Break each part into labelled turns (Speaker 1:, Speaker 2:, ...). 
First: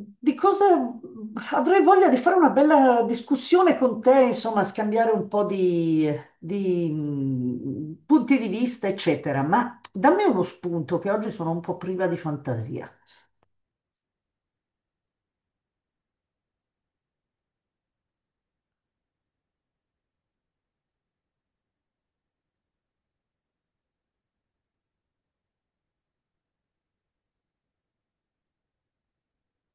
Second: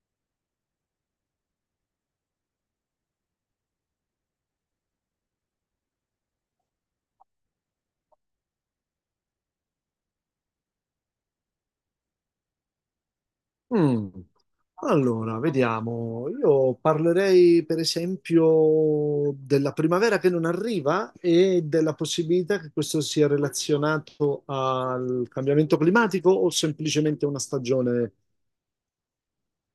Speaker 1: Di cosa avrei voglia di fare una bella discussione con te, insomma, scambiare un po' di, punti di vista, eccetera. Ma dammi uno spunto che oggi sono un po' priva di fantasia.
Speaker 2: Mm, Allora, vediamo. Io parlerei per esempio della primavera che non arriva e della possibilità che questo sia relazionato al cambiamento climatico o semplicemente una stagione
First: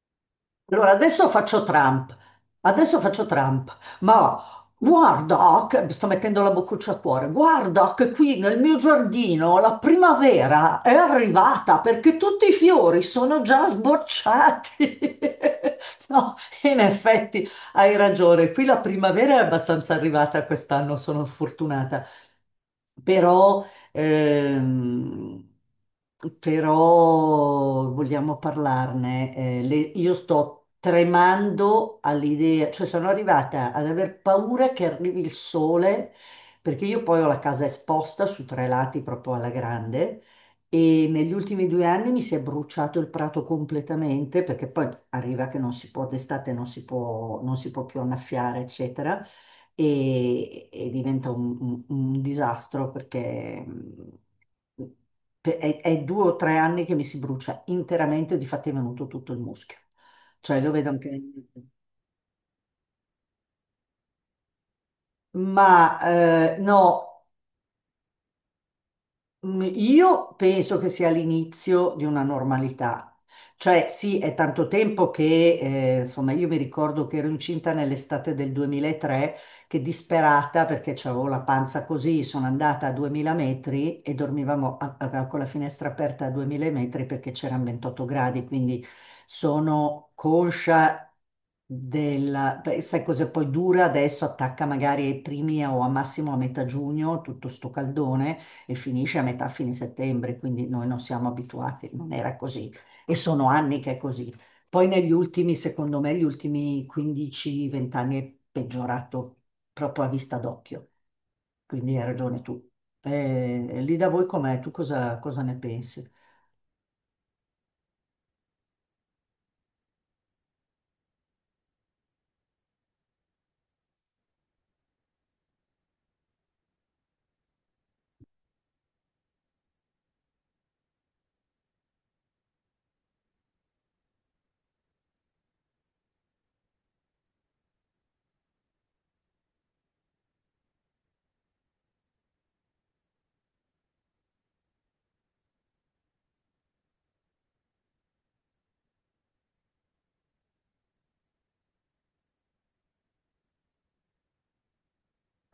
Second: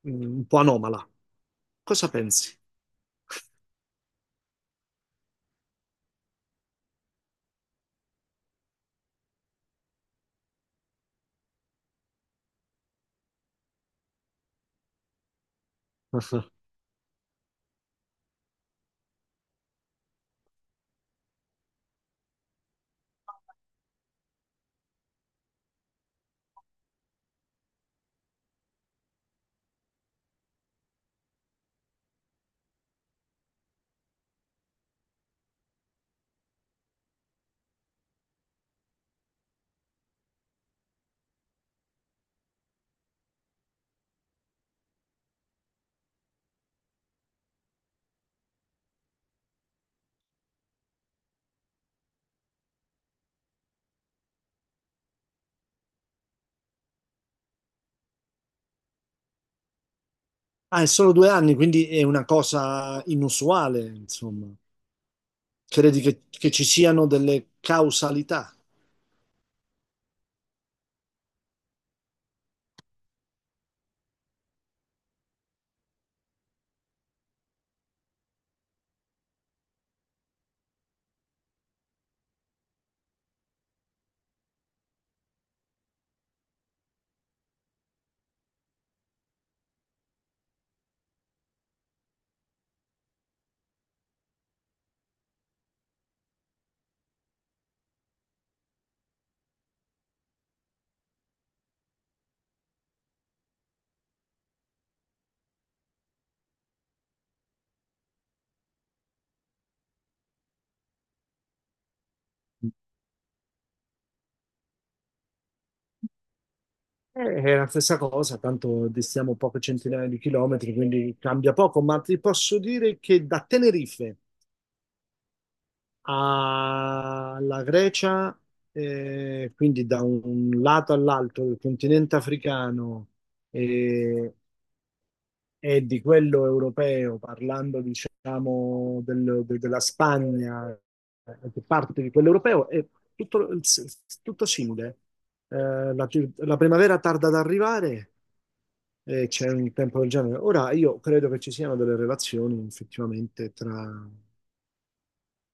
Speaker 2: un po'
Speaker 1: Allora,
Speaker 2: anomala. Cosa pensi?
Speaker 1: Adesso faccio Trump, ma guarda, che, mi sto mettendo la boccuccia a cuore, guarda che qui nel mio giardino la primavera è arrivata perché tutti i fiori sono già sbocciati. No, in effetti hai ragione, qui la primavera è abbastanza arrivata quest'anno, sono fortunata. Però Ehm, Però vogliamo parlarne. Io sto tremando all'idea, cioè sono arrivata ad aver paura che arrivi il sole, perché io poi ho la casa esposta su tre lati proprio alla grande. E negli ultimi due anni mi si è bruciato il prato completamente perché poi arriva che non si può, d'estate non si può, non si può più annaffiare, eccetera e diventa un disastro perché è due o tre anni che mi si brucia interamente, difatti è venuto tutto il muschio. Cioè lo
Speaker 2: Ah, è
Speaker 1: vedo
Speaker 2: solo
Speaker 1: anche...
Speaker 2: due anni, quindi è una cosa inusuale, insomma.
Speaker 1: Ma
Speaker 2: Credi che ci
Speaker 1: no.
Speaker 2: siano delle causalità?
Speaker 1: Io penso che sia l'inizio di una normalità. Cioè, sì, è tanto tempo che, insomma, io mi ricordo che ero incinta nell'estate del 2003, che disperata perché avevo la panza così, sono andata a 2000 metri e dormivamo con la finestra aperta a 2000 metri perché c'erano 28 gradi, quindi sono conscia della... Beh, sai cosa poi dura adesso? Attacca magari ai primi o a massimo a metà giugno, tutto sto caldone e finisce a metà fine settembre, quindi noi non siamo abituati, non era così e sono anni che è così. Poi negli ultimi, secondo me, gli ultimi 15-20 anni è peggiorato proprio a vista d'occhio, quindi hai ragione tu. Lì da voi com'è? Tu cosa ne pensi?
Speaker 2: È la stessa cosa, tanto distiamo poche centinaia di chilometri, quindi cambia poco, ma ti posso dire che da Tenerife alla Grecia, quindi da un lato all'altro del continente africano eh, e di quello europeo, parlando diciamo della Spagna, che parte di quello europeo, è tutto, tutto simile. La, la primavera tarda ad arrivare e c'è un tempo del genere. Ora, io credo che ci siano delle relazioni effettivamente tra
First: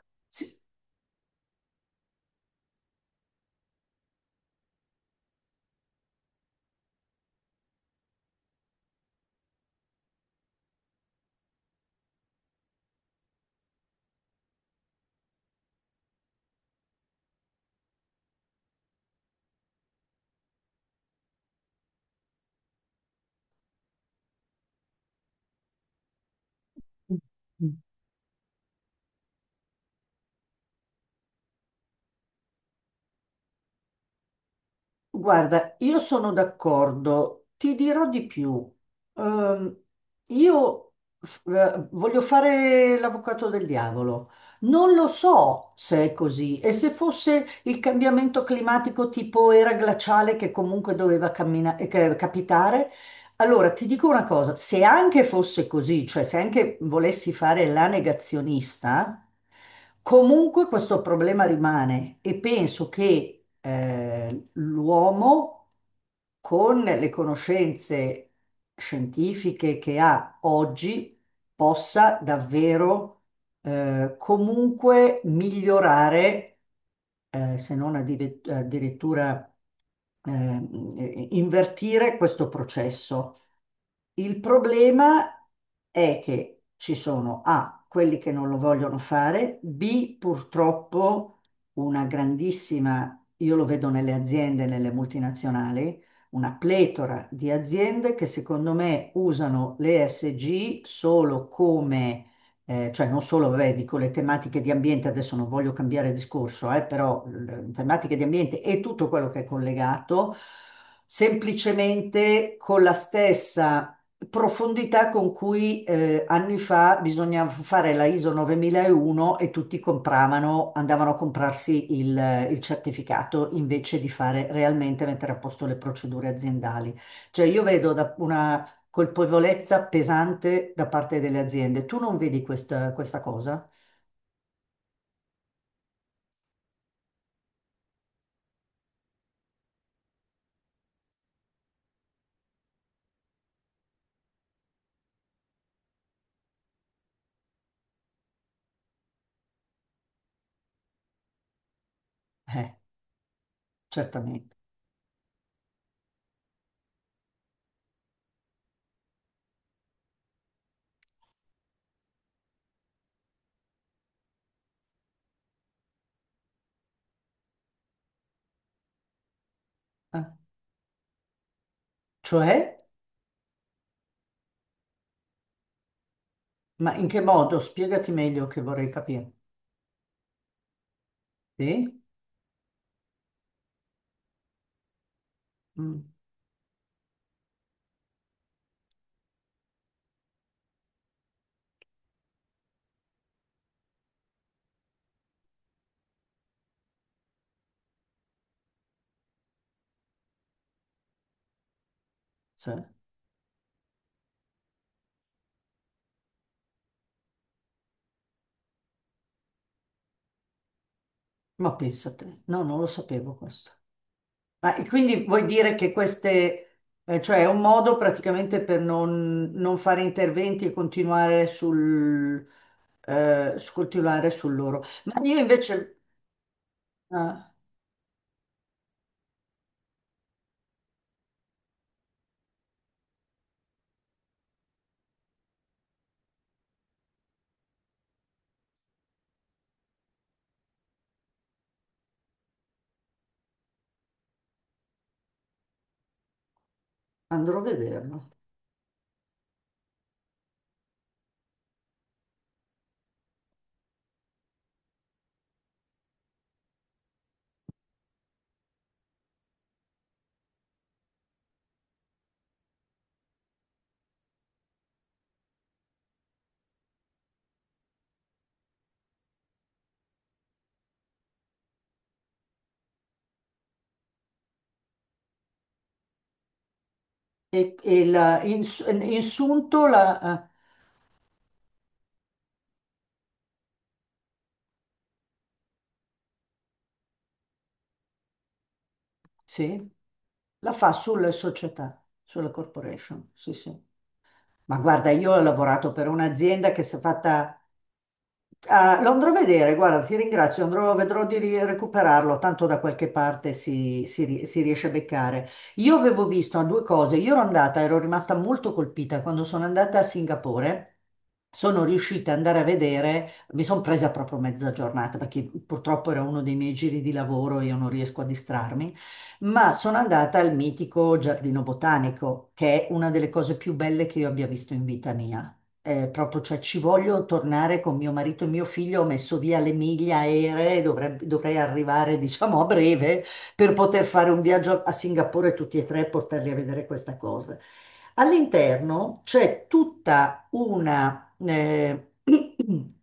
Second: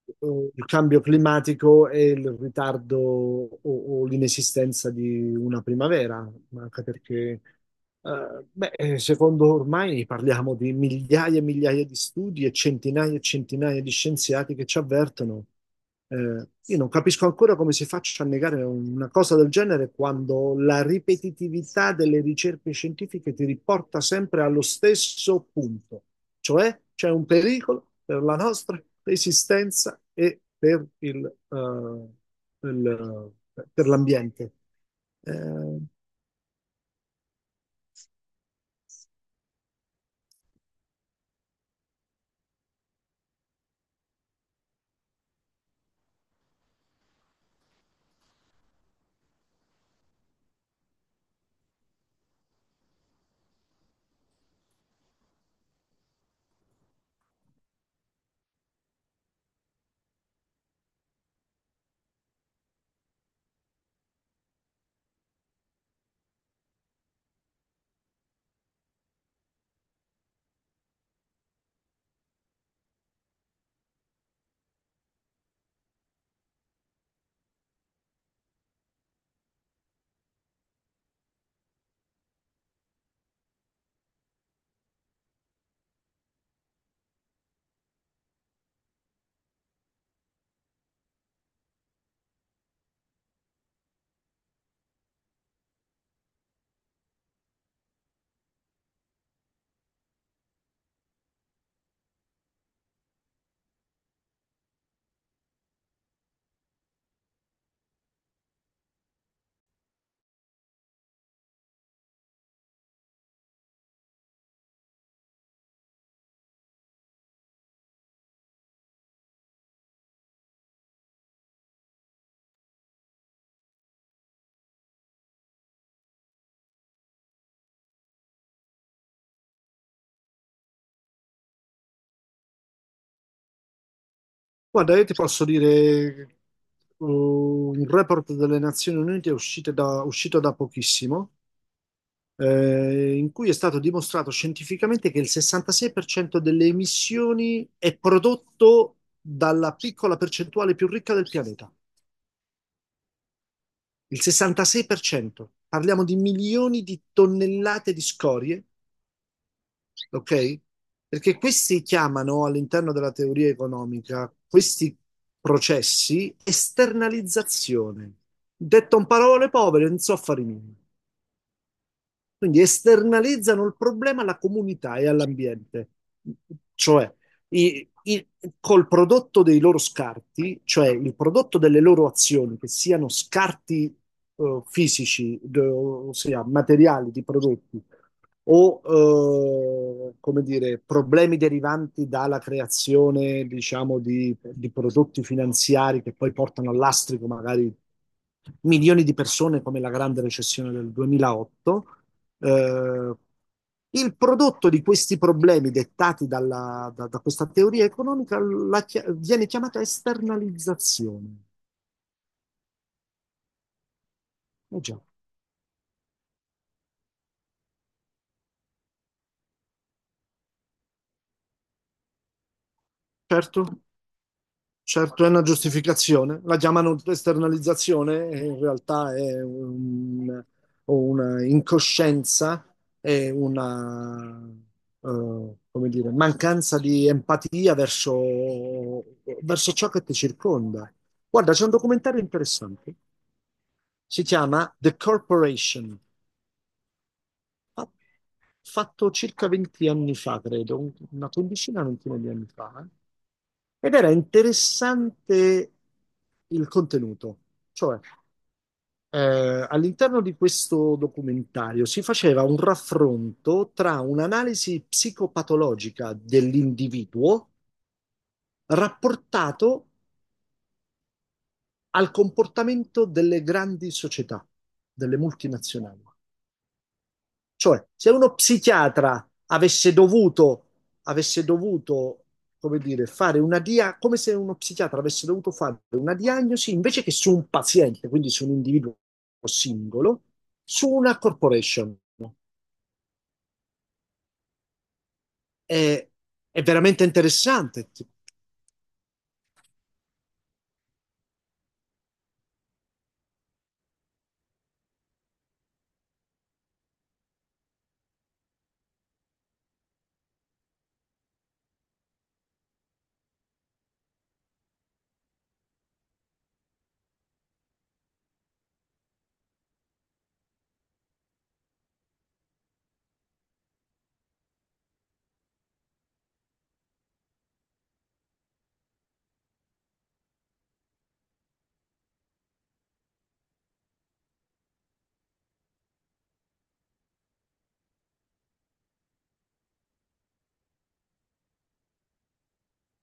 Speaker 1: Sì.
Speaker 2: il cambio climatico e il ritardo o l'inesistenza di una primavera, ma anche perché, beh, secondo ormai parliamo di migliaia e migliaia di studi e centinaia di scienziati che ci avvertono. Eh, io non capisco ancora come si faccia a negare una cosa del genere quando la ripetitività delle ricerche scientifiche ti riporta sempre allo stesso punto, cioè c'è un pericolo per la nostra esistenza e per per l'ambiente.
Speaker 1: Guarda,
Speaker 2: Eh,
Speaker 1: io sono d'accordo, ti dirò di più. Ehm, io Voglio fare l'avvocato del diavolo. Non lo so se è così e se fosse il cambiamento climatico tipo era glaciale che comunque doveva capitare. Allora, ti dico una cosa, se anche fosse così, cioè se anche volessi fare la negazionista, comunque questo problema rimane e penso che l'uomo con le conoscenze scientifiche che ha oggi possa davvero comunque migliorare se non addive- addirittura invertire questo processo. Il problema è che ci sono A, quelli che non lo vogliono fare, B, purtroppo una grandissima, io lo vedo nelle aziende, nelle multinazionali, una pletora di aziende che secondo me usano le ESG solo come cioè non solo, vabbè, dico le tematiche di ambiente, adesso non voglio cambiare discorso, però le tematiche di ambiente e tutto quello che è collegato, semplicemente con la stessa profondità con cui anni fa bisognava fare la ISO 9001 e tutti compravano, andavano a comprarsi il certificato invece di fare realmente mettere a posto le procedure aziendali. Cioè io vedo da una colpevolezza pesante da parte delle aziende. Tu non vedi questa cosa?
Speaker 2: Guarda, io ti posso dire un report delle Nazioni Unite uscito da pochissimo, in cui è stato dimostrato scientificamente che il 66% delle emissioni è prodotto dalla piccola percentuale più ricca del pianeta.
Speaker 1: Eh,
Speaker 2: Il
Speaker 1: certamente.
Speaker 2: 66%, parliamo di milioni di tonnellate di scorie, ok? Perché questi chiamano all'interno della teoria economica questi processi esternalizzazione. Detto in parole povere, non so
Speaker 1: Eh.
Speaker 2: fare niente.
Speaker 1: Cioè,
Speaker 2: Quindi esternalizzano il problema alla comunità e all'ambiente.
Speaker 1: ma in
Speaker 2: Cioè,
Speaker 1: che modo?
Speaker 2: i,
Speaker 1: Spiegati
Speaker 2: i-
Speaker 1: meglio che
Speaker 2: col
Speaker 1: vorrei capire.
Speaker 2: prodotto dei loro scarti, cioè il prodotto delle
Speaker 1: Sì?
Speaker 2: loro azioni, che siano scarti fisici,
Speaker 1: Mm,
Speaker 2: ossia materiali di prodotti, o come dire, problemi derivanti dalla creazione, diciamo, di prodotti finanziari che poi portano all'astrico magari milioni di persone come la grande recessione del 2008,
Speaker 1: sì.
Speaker 2: eh, il prodotto di questi problemi dettati da questa teoria economica viene chiamata esternalizzazione.
Speaker 1: Ma pensate, no, non lo sapevo questo. Ah,
Speaker 2: Eh
Speaker 1: e
Speaker 2: già,
Speaker 1: quindi vuoi dire che queste, cioè è un modo praticamente per non, non fare interventi e continuare
Speaker 2: certo,
Speaker 1: continuare sul loro. Ma
Speaker 2: certo è
Speaker 1: io
Speaker 2: una
Speaker 1: invece,
Speaker 2: giustificazione. La chiamano
Speaker 1: ah,
Speaker 2: esternalizzazione, e in realtà è una incoscienza, è una, come dire, mancanza di empatia verso verso ciò che ti circonda. Guarda, c'è un documentario interessante. Si chiama The Corporation.
Speaker 1: andrò a
Speaker 2: Fa-
Speaker 1: vederlo.
Speaker 2: Fatto circa 20 anni fa, credo, una quindicina, ventina di anni fa. Ed era interessante il contenuto. Cioè, all'interno di questo documentario si faceva un raffronto tra un'analisi psicopatologica dell'individuo rapportato al comportamento delle grandi società, delle multinazionali.
Speaker 1: e,
Speaker 2: Cioè,
Speaker 1: e
Speaker 2: se uno
Speaker 1: la, in, In
Speaker 2: psichiatra
Speaker 1: sunto la,
Speaker 2: avesse dovuto, come dire, come se uno psichiatra avesse dovuto fare una diagnosi invece che su un paziente, quindi su un individuo
Speaker 1: sì,
Speaker 2: singolo,
Speaker 1: la
Speaker 2: su
Speaker 1: fa
Speaker 2: una
Speaker 1: sulle
Speaker 2: corporation.
Speaker 1: società, sulla corporation. Sì, sì. Ma guarda, io ho lavorato per
Speaker 2: È, è
Speaker 1: un'azienda che si è
Speaker 2: veramente
Speaker 1: fatta.
Speaker 2: interessante.
Speaker 1: Ah, lo andrò a vedere, guarda, ti ringrazio, andrò, vedrò di recuperarlo, tanto da qualche parte si riesce a beccare. Io avevo visto ah, due cose, io ero andata, ero rimasta molto colpita quando sono andata a Singapore. Sono riuscita ad andare a vedere, mi sono presa proprio mezza giornata perché purtroppo era uno dei miei giri di lavoro, io non riesco a distrarmi, ma sono andata al mitico Giardino Botanico, che è una delle cose più belle che io abbia visto in vita mia. Proprio, cioè, ci voglio tornare con mio marito e mio figlio. Ho messo via le miglia aeree, dovrei arrivare, diciamo, a breve per poter fare un viaggio a Singapore tutti e tre e portarli a vedere questa cosa. All'interno c'è tutta una,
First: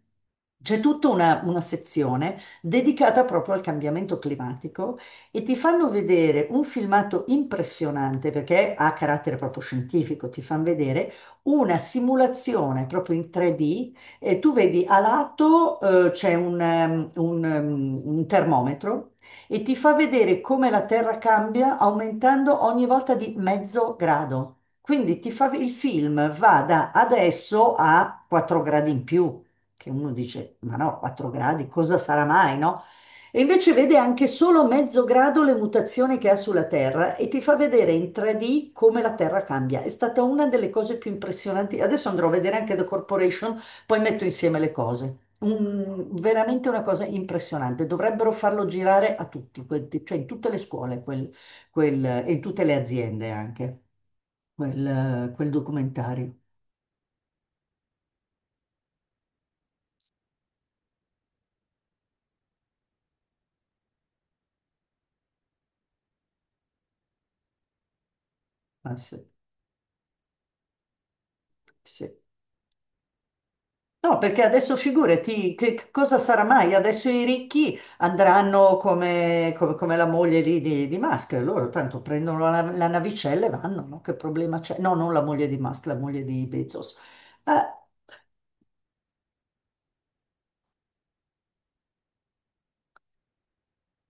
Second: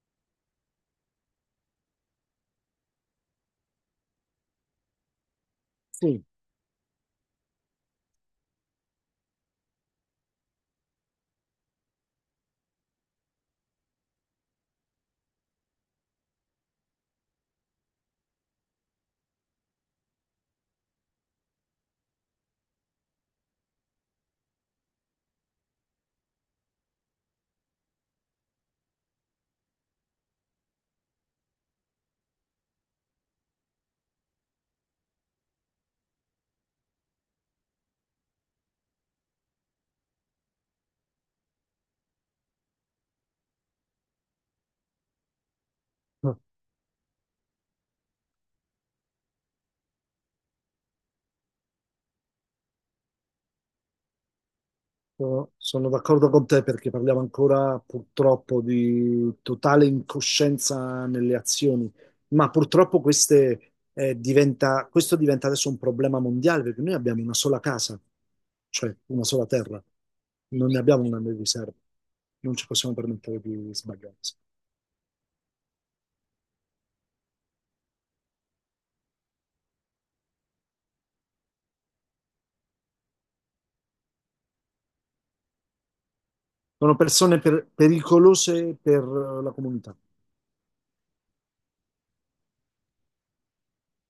Speaker 1: c'è tutta una sezione dedicata proprio al cambiamento climatico e ti fanno
Speaker 2: Sì.
Speaker 1: vedere un filmato impressionante perché ha carattere proprio scientifico, ti fanno vedere una simulazione proprio in 3D e tu vedi a lato c'è un termometro e ti fa vedere come la Terra cambia aumentando ogni volta di mezzo grado. Quindi ti fa, il film va da adesso a 4 gradi in più, che uno dice, ma no, 4 gradi, cosa sarà mai, no? E invece vede anche solo mezzo grado le mutazioni che ha sulla Terra e ti fa vedere in 3D come la Terra cambia. È stata una delle cose più impressionanti. Adesso andrò a vedere anche The Corporation, poi metto insieme le cose. Veramente una cosa impressionante. Dovrebbero farlo girare a tutti, cioè in tutte le scuole e in tutte le aziende anche, quel
Speaker 2: Sono d'accordo
Speaker 1: documentario.
Speaker 2: con te perché parliamo ancora purtroppo di totale incoscienza nelle azioni, ma purtroppo queste, questo diventa adesso un problema mondiale perché noi abbiamo una sola casa, cioè
Speaker 1: Ah, sì,
Speaker 2: una sola terra, non ne abbiamo una di riserva,
Speaker 1: sì.
Speaker 2: non ci possiamo permettere di
Speaker 1: No,
Speaker 2: sbagliarsi.
Speaker 1: perché adesso figurati, che cosa sarà mai? Adesso i ricchi andranno come la moglie lì di Musk, loro tanto prendono la navicella e vanno, no? Che problema c'è? No, non la moglie di Musk, la moglie di
Speaker 2: Sono
Speaker 1: Bezos.
Speaker 2: persone
Speaker 1: Eh,
Speaker 2: pericolose per la comunità.